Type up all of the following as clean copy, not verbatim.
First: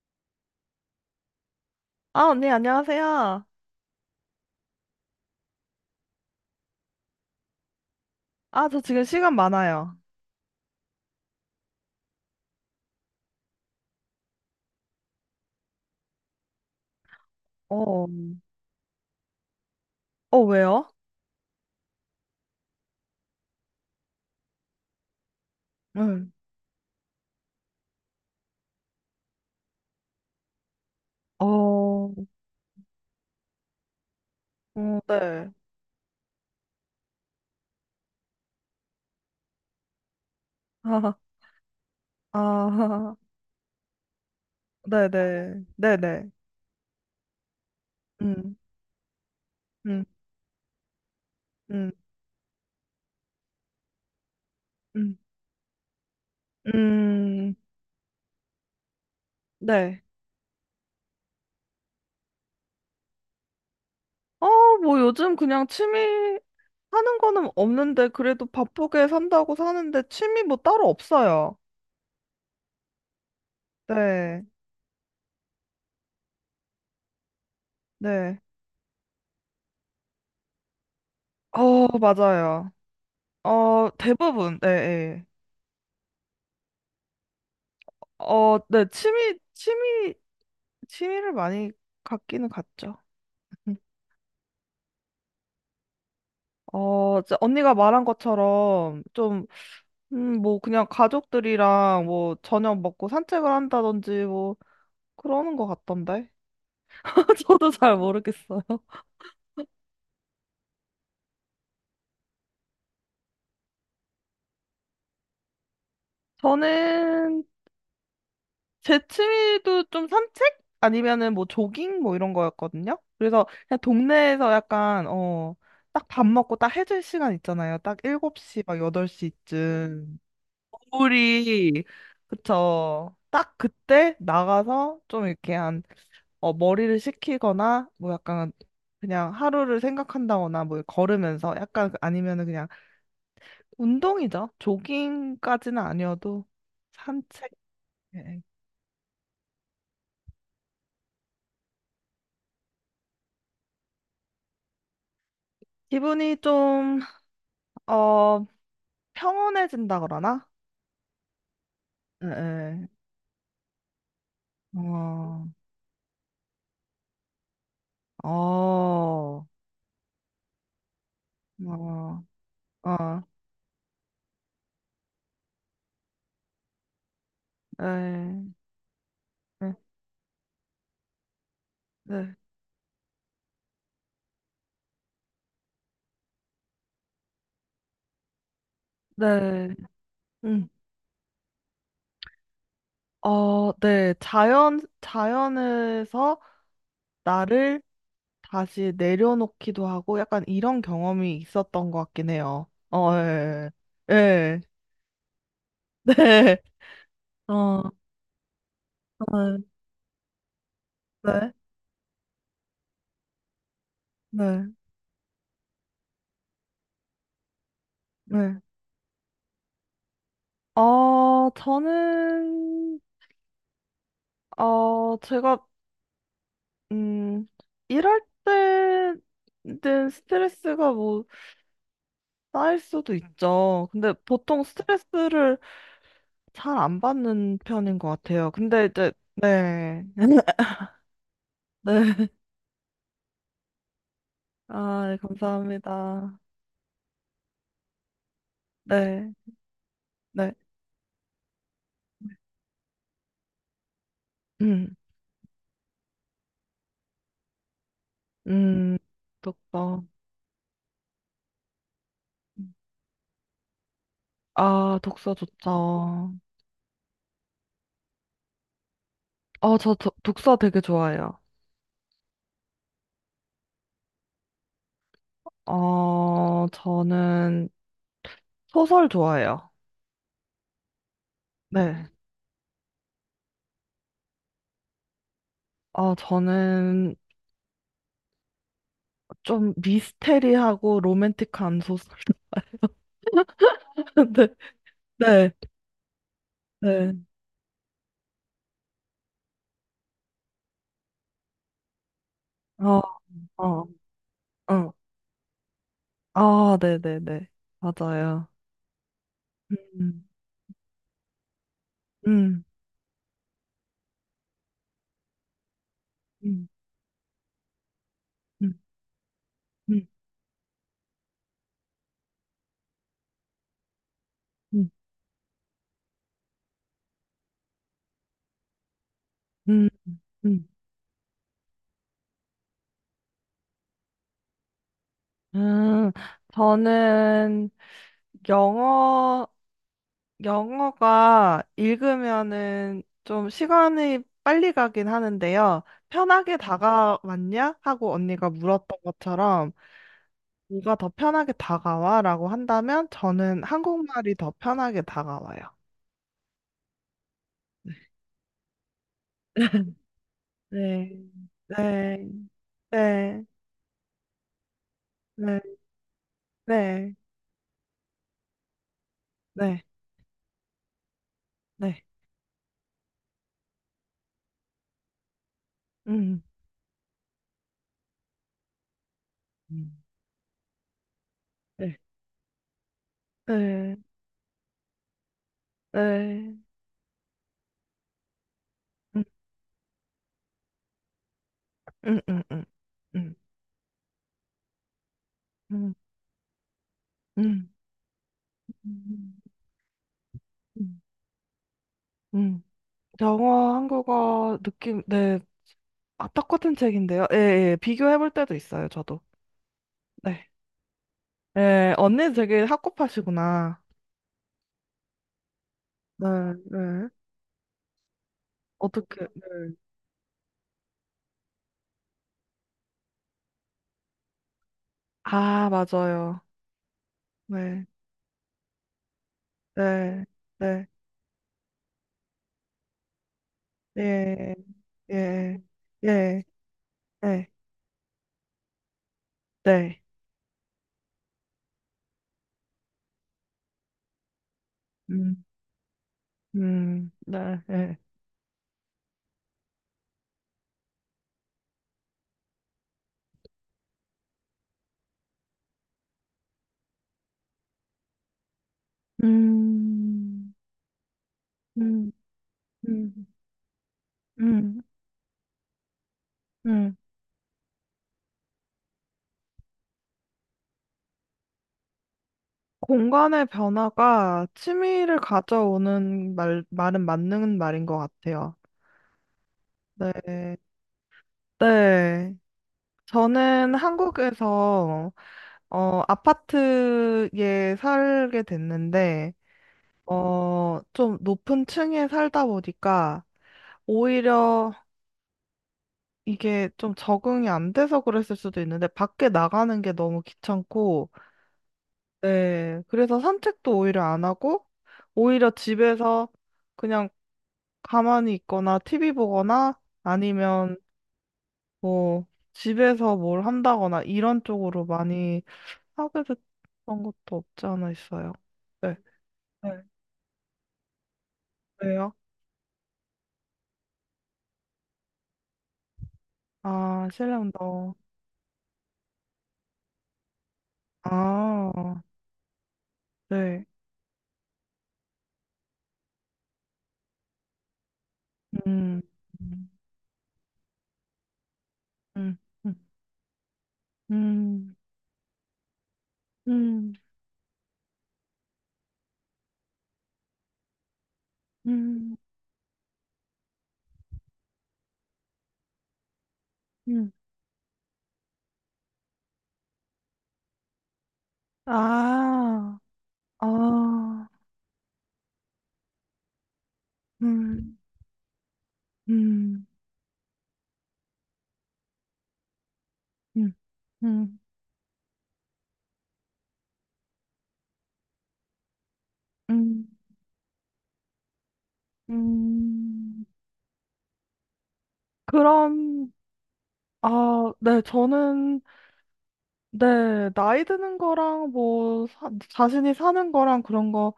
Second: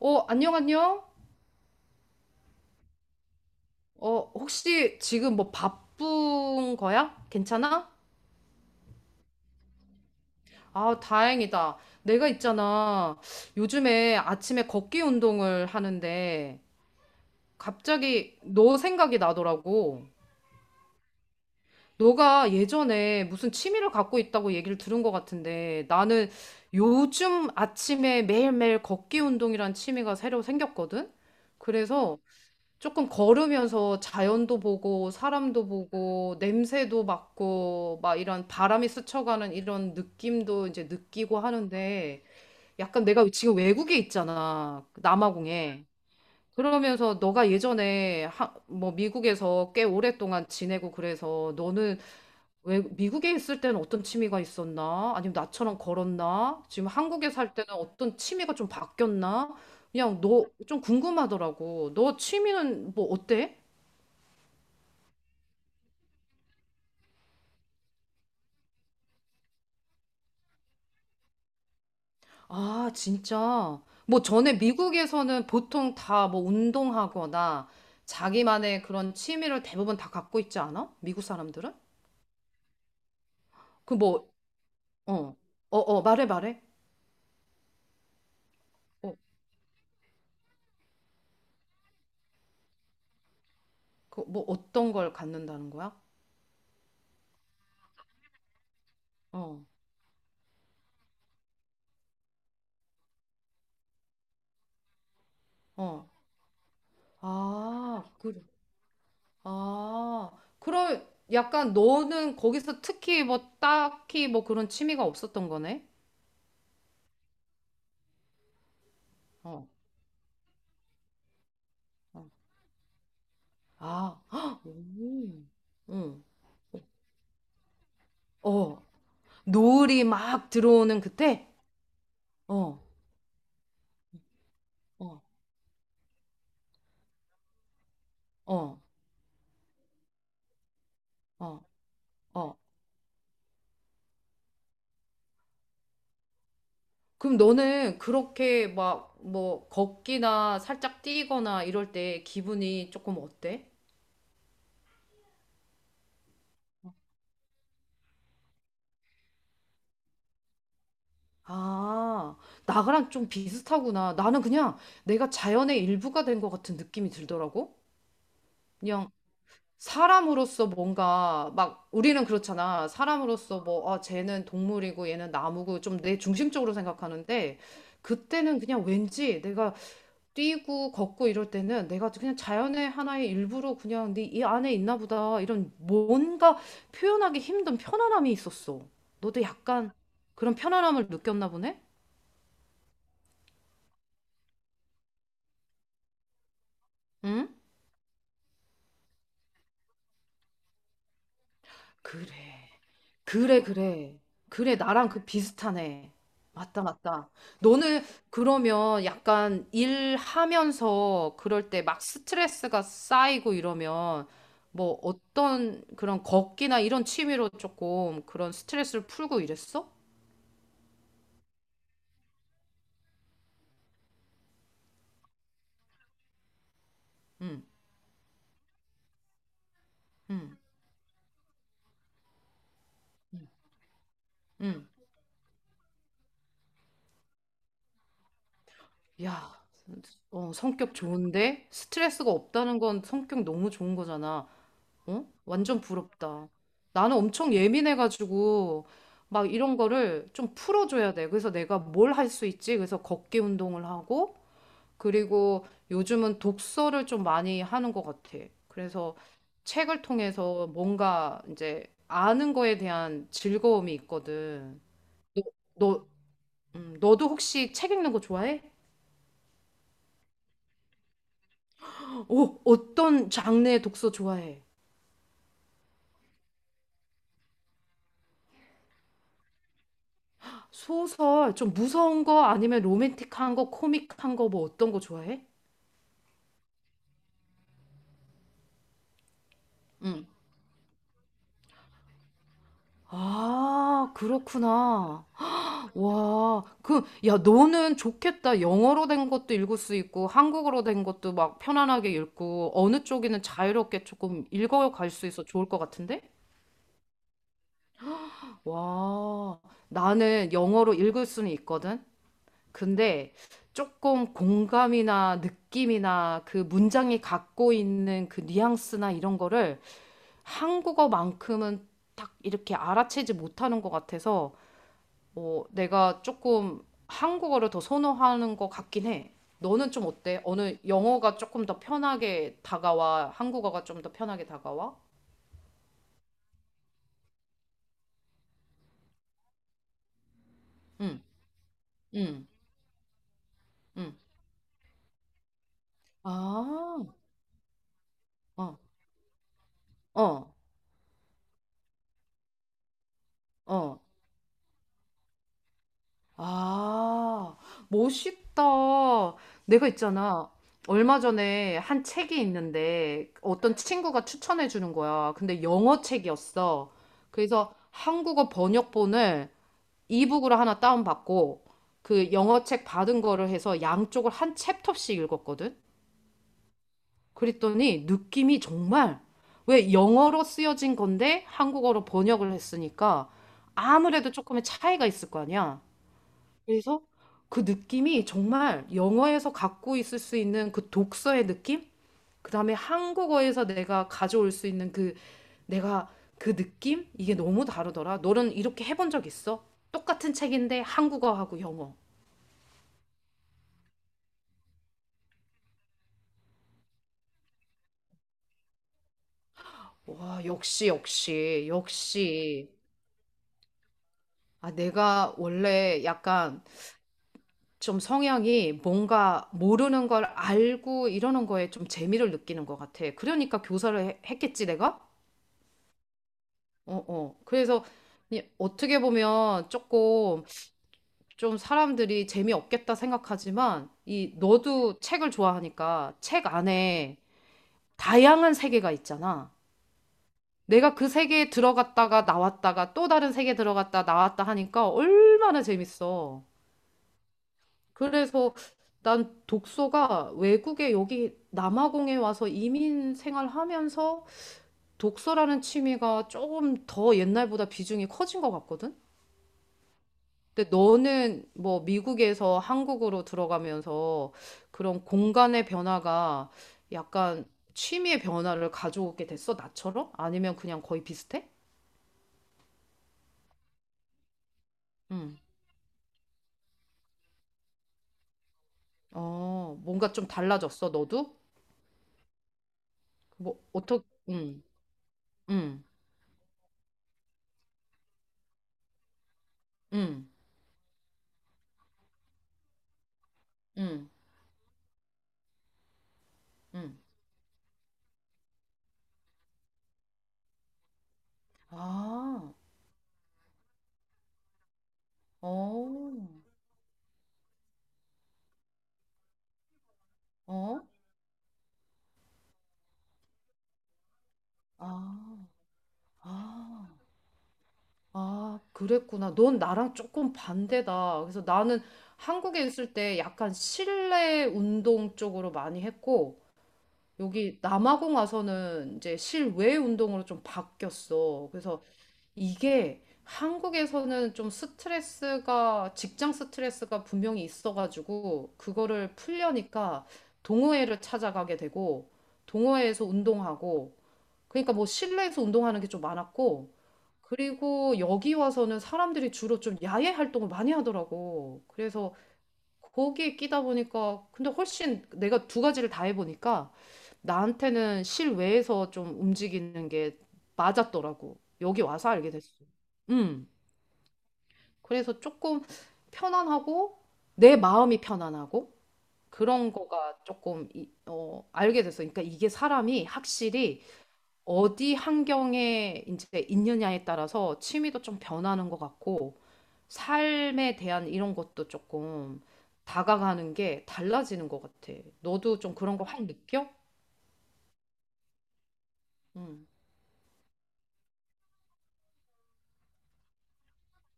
안녕, 안녕. 아, 언니, 안녕하세요. 혹시 지금 뭐 바쁜 거야? 괜찮아? 아, 저 지금 시간 많아요. 아, 다행이다. 내가 있잖아. 요즘에 아침에 걷기 운동을 하는데 어, 갑자기 너 생각이 나더라고. 왜요? 너가 예전에 무슨 취미를 갖고 있다고 얘기를 들은 것 같은데 나는 응. 요즘 아침에 매일매일 걷기 운동이란 취미가 새로 생겼거든? 어, 어, 그래서 조금 걸으면서 자연도 보고 네. 사람도 보고 냄새도 맡고 막 이런 바람이 스쳐가는 이런 느낌도 이제 느끼고 하는데 아, 약간 아, 내가 지금 외국에 있잖아. 네네. 남아공에. 네네. 그러면서 너가 예전에 하, 음, 뭐 미국에서 꽤 음, 오랫동안 지내고 그래서 음, 너는 왜 미국에 있을 때는 어떤 취미가 있었나? 음, 아니면 나처럼 걸었나? 지금 한국에 음, 살 때는 어떤 취미가 좀 바뀌었나? 네. 그냥 너 좀 궁금하더라고. 너 취미는 뭐 어때? 어, 뭐 요즘 그냥 취미 하는 거는 없는데, 그래도 바쁘게 산다고 사는데, 취미 뭐 따로 없어요. 아, 진짜. 뭐 네, 전에 미국에서는 보통 다 뭐 운동하거나 네. 자기만의 그런 취미를 대부분 다 갖고 있지 않아? 미국 사람들은? 맞아요. 그 뭐, 대부분, 네, 네. 어, 말해, 말해. 네, 어, 취미를 많이 갖기는 갖죠. 그 뭐 어떤 걸 갖는다는 거야? 이제 언니가 말한 것처럼 좀, 어, 뭐 그냥 가족들이랑 뭐 저녁 먹고 산책을 한다든지 뭐 그러는 것 어. 같던데. 저도 잘 아, 그, 모르겠어요. 아. 그럼 약간 너는 거기서 특히 뭐 딱히 뭐 그런 취미가 없었던 거네? 저는 제 어, 취미도 좀 산책? 아니면은 뭐 조깅 뭐 어. 이런 거였거든요. 그래서 그냥 아, 동네에서 헉, 약간, 오, 딱 응. 밥 먹고 딱 해질 시간 있잖아요. 딱 7시 막 어, 노을이 8시쯤. 막 들어오는 그때? 우리 어, 그쵸. 딱 그때 나가서 어, 좀 이렇게 한 머리를 식히거나 뭐 약간 어, 그냥 하루를 생각한다거나 뭐 걸으면서 어, 약간 아니면은 어. 그냥 운동이죠. 조깅까지는 아니어도 그럼 산책. 너는 예. 그렇게 막 뭐 걷기나 살짝 뛰거나 이럴 때 기분이 조금 어때? 기분이 좀, 어, 평온해진다 그러나? 예, 아, 예. 나랑 좀 비슷하구나. 나는 그냥 내가 어, 자연의 일부가 된 것 같은 느낌이 들더라고. 어, 그냥 사람으로서 뭔가 막 우리는 어, 그렇잖아. 어, 사람으로서 뭐, 아, 쟤는 동물이고 얘는 나무고 좀 내 중심적으로 생각하는데 예, 그때는 그냥 왠지 내가 예, 뛰고 걷고 이럴 때는 내가 네, 그냥 자연의 하나의 일부로 그냥 네 이 안에 있나 보다 이런 뭔가 표현하기 힘든 편안함이 있었어. 너도 네. 약간 그런 응, 편안함을 느꼈나 보네? 네. 자연에서 응? 나를 다시 내려놓기도 하고 약간 이런 경험이 있었던 것 그래. 같긴 해요. 그래, 예. 그래. 예. 그래, 나랑 그 비슷하네. 네. 맞다, 맞다. 어, 어, 너는 그러면 약간 일하면서 네. 그럴 때 막 스트레스가 쌓이고 이러면 네. 뭐 어떤 그런 걷기나 이런 취미로 조금 그런 네. 스트레스를 풀고 이랬어? 저는, 제가, 음, 응, 일할 때는 응, 스트레스가 뭐 쌓일 수도 응. 있죠. 근데 보통 응. 스트레스를 잘 안 받는 편인 것 같아요. 근데 이제, 야, 네. 성격 좋은데? 네. 스트레스가 없다는 건 성격 너무 좋은 거잖아. 아, 네, 어? 완전 감사합니다. 부럽다. 나는 엄청 예민해가지고, 네. 막 이런 거를 좀 네. 풀어줘야 돼. 그래서 내가 뭘 할 수 있지? 그래서 걷기 운동을 하고, 음, 그리고 요즘은 독서를 좀 많이 하는 것 같아. 음, 그래서 책을 독서. 통해서 뭔가 이제 아는 거에 대한 즐거움이 있거든. 아, 독서 너, 좋죠. 너도 혹시 책 읽는 거 좋아해? 저 도, 독서 되게 좋아해요. 오, 어떤 장르의 독서 좋아해? 저는 소설 좋아해요. 소설, 좀 네. 무서운 거 아니면 로맨틱한 거, 코믹한 거 뭐 어떤 거 좋아해? 저는 좀 응. 미스테리하고 로맨틱한 소설. 아, 그렇구나. 네. 네. 와, 그, 네. 야, 너는 좋겠다. 영어로 된 것도 읽을 수 있고, 한국어로 된 것도 막 편안하게 읽고, 어, 어느 쪽이든 어, 자유롭게 조금 어. 읽어갈 수 있어 좋을 것 같은데? 아, 네네네. 맞아요. 와, 음. 나는 영어로 읽을 수는 있거든. 음, 근데 조금 공감이나 느낌이나 그 음, 문장이 갖고 있는 그 음, 뉘앙스나 이런 거를 음, 한국어만큼은 딱 이렇게 알아채지 못하는 것 같아서 음, 내가 조금 한국어를 더 선호하는 것 같긴 해. 음, 너는 좀 어때? 음. 어느 영어가 조금 더 편하게 다가와? 한국어가 좀 더 편하게 다가와? 음, 저는 영어, 응, 영어가 응, 읽으면은 좀 응. 시간이 빨리 가긴 하는데요. 편하게 아, 다가왔냐? 하고 언니가 어, 물었던 것처럼, 어, 누가 더 편하게 다가와? 라고 한다면 저는 어. 한국말이 더 편하게 다가와요. 아, 멋있다. 내가 있잖아. 네, 얼마 전에 한 네, 책이 있는데 네, 어떤 친구가 추천해 주는 거야. 근데 네, 영어 책이었어. 네, 그래서 한국어 번역본을 네, 이북으로 하나 다운받고 네, 그 영어 책 받은 거를 해서 양쪽을 한 챕터씩 읽었거든. 음, 그랬더니 느낌이 정말 왜 음, 영어로 쓰여진 건데 네, 한국어로 번역을 했으니까 네. 아무래도 조금의 차이가 있을 거 아니야. 네. 그래서 그 느낌이 정말 음, 영어에서 갖고 있을 수 있는 그 독서의 느낌? 음, 음, 음, 그다음에 음, 한국어에서 내가 가져올 수 있는 그 음, 내가 그 느낌? 이게 너무 음, 다르더라. 너는 이렇게 해본 적 음, 있어? 똑같은 책인데 음. 한국어하고 영어. 음. 영어, 한국어 느낌, 네. 아, 똑같은 책인데요. 예, 예. 비교해 볼 때도 있어요, 저도. 와, 네. 역시, 역시, 예, 언니 되게 역시. 학구파시구나. 아, 내가 원래 네, 약간 네. 좀 성향이 어떻게, 뭔가 네. 모르는 걸 알고 이러는 거에 좀 재미를 느끼는 것 같아. 그러니까 했겠지, 내가? 아, 맞아요. 어, 어. 그래서 네, 어떻게 보면 네, 조금 네. 좀 사람들이 재미없겠다 생각하지만 이 예, 너도 책을 예, 좋아하니까 예, 책 안에 예, 다양한 세계가 있잖아. 네. 내가 그 세계에 들어갔다가 나왔다가 또 다른 세계에 들어갔다 나왔다 하니까 음, 얼마나 재밌어. 네, 예. 그래서 난 독서가 외국에 여기 남아공에 와서 이민 생활하면서 독서라는 취미가 조금 더 옛날보다 비중이 커진 것 같거든? 음, 근데 너는 뭐 음, 미국에서 한국으로 음, 들어가면서 음. 그런 공간의 변화가 음. 약간 취미의 변화를 가져오게 됐어, 나처럼? 아니면 그냥 거의 비슷해? 공간의 변화가 취미를 응. 가져오는 말은 맞는 말인 것 같아요. 어, 뭔가 좀 네. 달라졌어, 너도? 네. 뭐, 저는 어떻게, 한국에서, 응, 아파트에 살게 됐는데, 응, 좀 높은 층에 살다 보니까, 응, 오히려 이게 좀 응. 적응이 안 돼서 그랬을 수도 있는데, 밖에 나가는 게 너무 귀찮고, 아, 네. 그래서 산책도 오히려 안 하고, 오히려 어, 집에서 그냥 가만히 있거나 티비 보거나 아니면 어, 뭐 집에서 뭘 한다거나 이런 쪽으로 아, 많이 하게 아. 됐던 것도 없지 않아 있어요. 아, 네. 그랬구나. 넌 네. 나랑 조금 반대다. 그래서 나는 왜요? 한국에 있을 때 약간 실내 운동 쪽으로 많이 했고, 아, 실내 여기 운동. 남아공 와서는 이제 실외 운동으로 좀 바뀌었어. 그래서 아, 이게 네. 한국에서는 좀 스트레스가, 직장 스트레스가 분명히 있어가지고, 음. 그거를 음. 풀려니까 동호회를 찾아가게 되고, 음. 동호회에서 운동하고, 그러니까 음. 뭐 실내에서 운동하는 게 좀 많았고, 음. 그리고 여기 와서는 사람들이 주로 좀 야외 활동을 많이 하더라고. 그래서 음. 거기에 끼다 보니까, 근데 훨씬 내가 두 가지를 다 해보니까 음. 나한테는 실외에서 좀 움직이는 게 맞았더라고. 여기 와서 알게 됐어. 아. 음. 아. 그래서 조금 편안하고 내 음. 마음이 편안하고 음. 그런 거가 조금 알게 됐어. 그러니까 이게 사람이 음. 확실히 음. 어디 환경에 이제 있느냐에 따라서 취미도 좀 변하는 것 같고 음. 삶에 대한 이런 것도 조금 음. 다가가는 게 달라지는 것 같아. 너도 좀 그런 거 그럼 확 느껴? 아, 네, 저는, 응, 네, 나이 드는 거랑 뭐, 자신이 사는 거랑 그런 거,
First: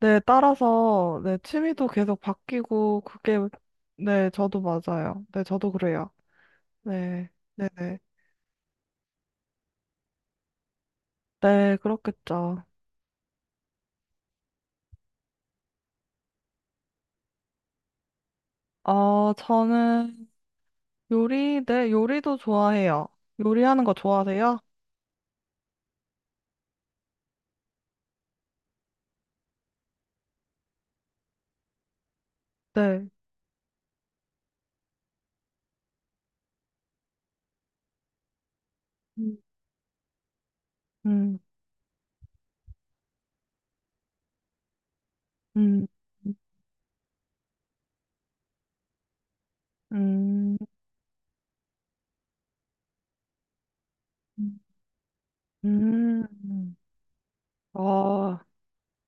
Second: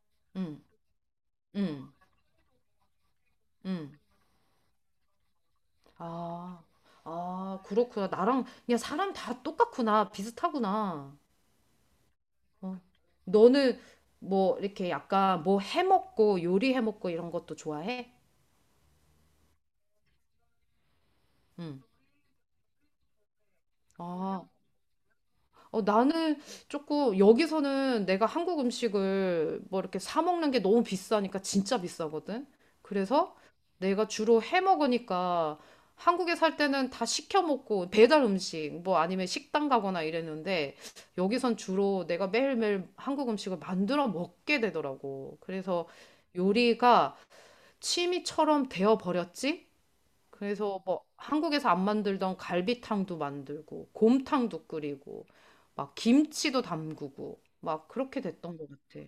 네, 응, 따라서, 네, 취미도 응, 계속 바뀌고, 그게, 응. 네, 저도 맞아요. 네, 저도 그래요. 아, 네, 아, 네네. 네, 그렇구나. 나랑 그냥 사람 다 똑같구나. 비슷하구나. 네, 그렇겠죠. 어. 너는 뭐 이렇게 약간 뭐 해먹고 요리해먹고 이런 것도 좋아해? 저는 요리, 응. 네, 요리도 좋아해요. 요리하는 거 아, 좋아하세요? 나는 조금 여기서는 내가 한국 음식을 뭐 이렇게 사 먹는 게 너무 비싸니까 진짜 비싸거든. 네. 그래서 내가 주로 해 먹으니까 한국에 살 때는 다 시켜 먹고 배달 음식 뭐 아니면 음, 식당 가거나 이랬는데 음, 여기선 주로 내가 매일매일 한국 음식을 만들어 먹게 되더라고. 음, 그래서 요리가 취미처럼 되어 버렸지? 음, 그래서 뭐 한국에서 안 만들던 갈비탕도 만들고 곰탕도 끓이고 막 음, 김치도 음. 담그고 막 그렇게 아, 됐던 것 같아.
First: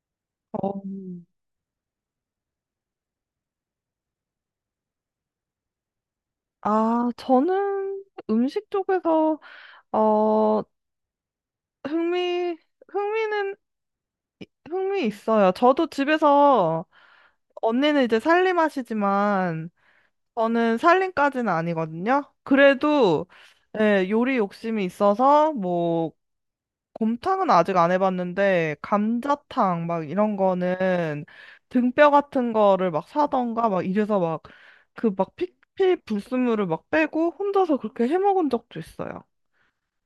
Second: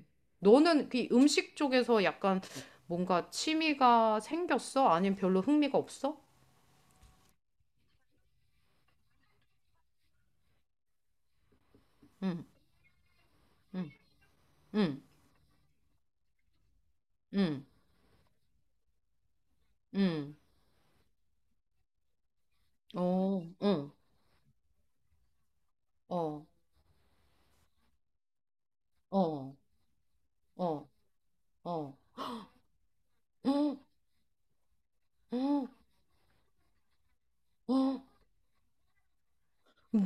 어. 너는 그 음식 쪽에서 약간 뭔가 취미가 생겼어? 아니면 별로 흥미가 없어? 아, 저는 음식 쪽에서, 어, 응, 흥미, 흥미는, 응, 응, 흥미 있어요. 저도 집에서, 응, 언니는 이제 살림하시지만, 응, 저는 살림까지는 아니거든요. 그래도, 어, 응, 예, 요리 욕심이 있어서, 뭐, 어, 곰탕은 아직 안 해봤는데, 어, 감자탕, 막 이런 어, 거는, 어, 등뼈 같은 거를 막 사던가, 어, 막 이래서 막, 그 막 어, 피피 불순물을 막 빼고, 혼자서 어. 그렇게 해 먹은 적도 있어요.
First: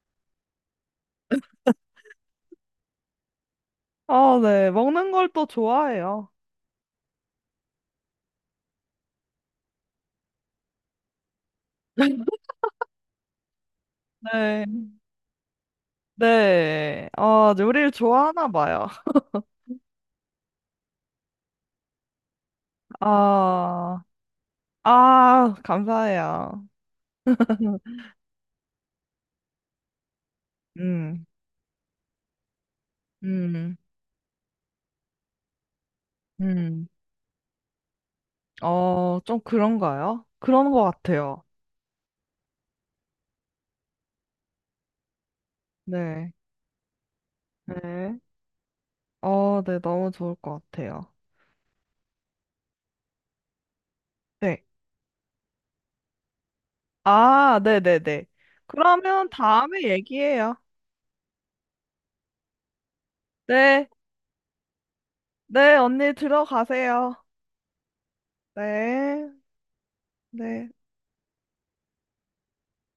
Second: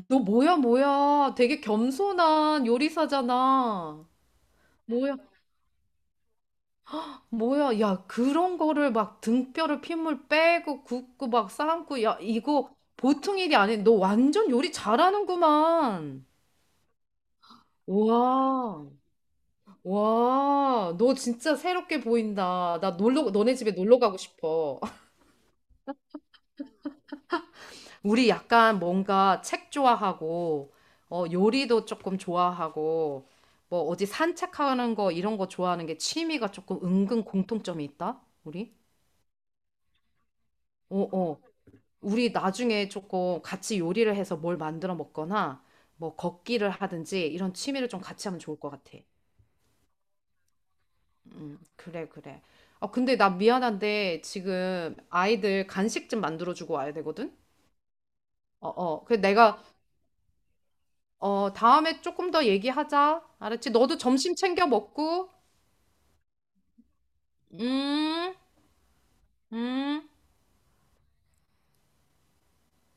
너 뭐야, 뭐야. 되게 겸손한 요리사잖아. 아, 네. 먹는 걸 또 좋아해요. 뭐야, 야, 그런 거를 막 등뼈를 핏물 빼고 굽고 막 삶고, 야, 이거 보통 일이 아니야. 너 완전 요리 네. 잘하는구만. 네. 아, 요리를 좋아하나 와, 봐요. 와, 너 진짜 새롭게 보인다. 나 놀러, 너네 집에 놀러 아, 가고 싶어. 아, 감사해요. 우리 약간 뭔가 책 좋아하고, 음, 요리도 조금 좋아하고, 음, 뭐 어디 산책하는 거 이런 거 좋아하는 게 취미가 조금 음. 은근 공통점이 있다, 우리? 좀 그런가요? 그런 것 어어. 같아요. 우리 나중에 조금 같이 요리를 해서 뭘 만들어 먹거나 뭐 네. 걷기를 하든지 이런 취미를 좀 네. 같이 하면 좋을 것 같아. 네. 너무 좋을 것 같아요. 그래, 그래. 아, 근데 나 미안한데 네. 지금 아이들 간식 좀 만들어주고 와야 되거든? 아, 네네네. 어, 어. 그러면 다음에 얘기해요. 다음에 조금 더 얘기하자. 알았지? 네. 너도 점심 챙겨 먹고. 네. 언니 들어가세요. 음, 네. 음. 네.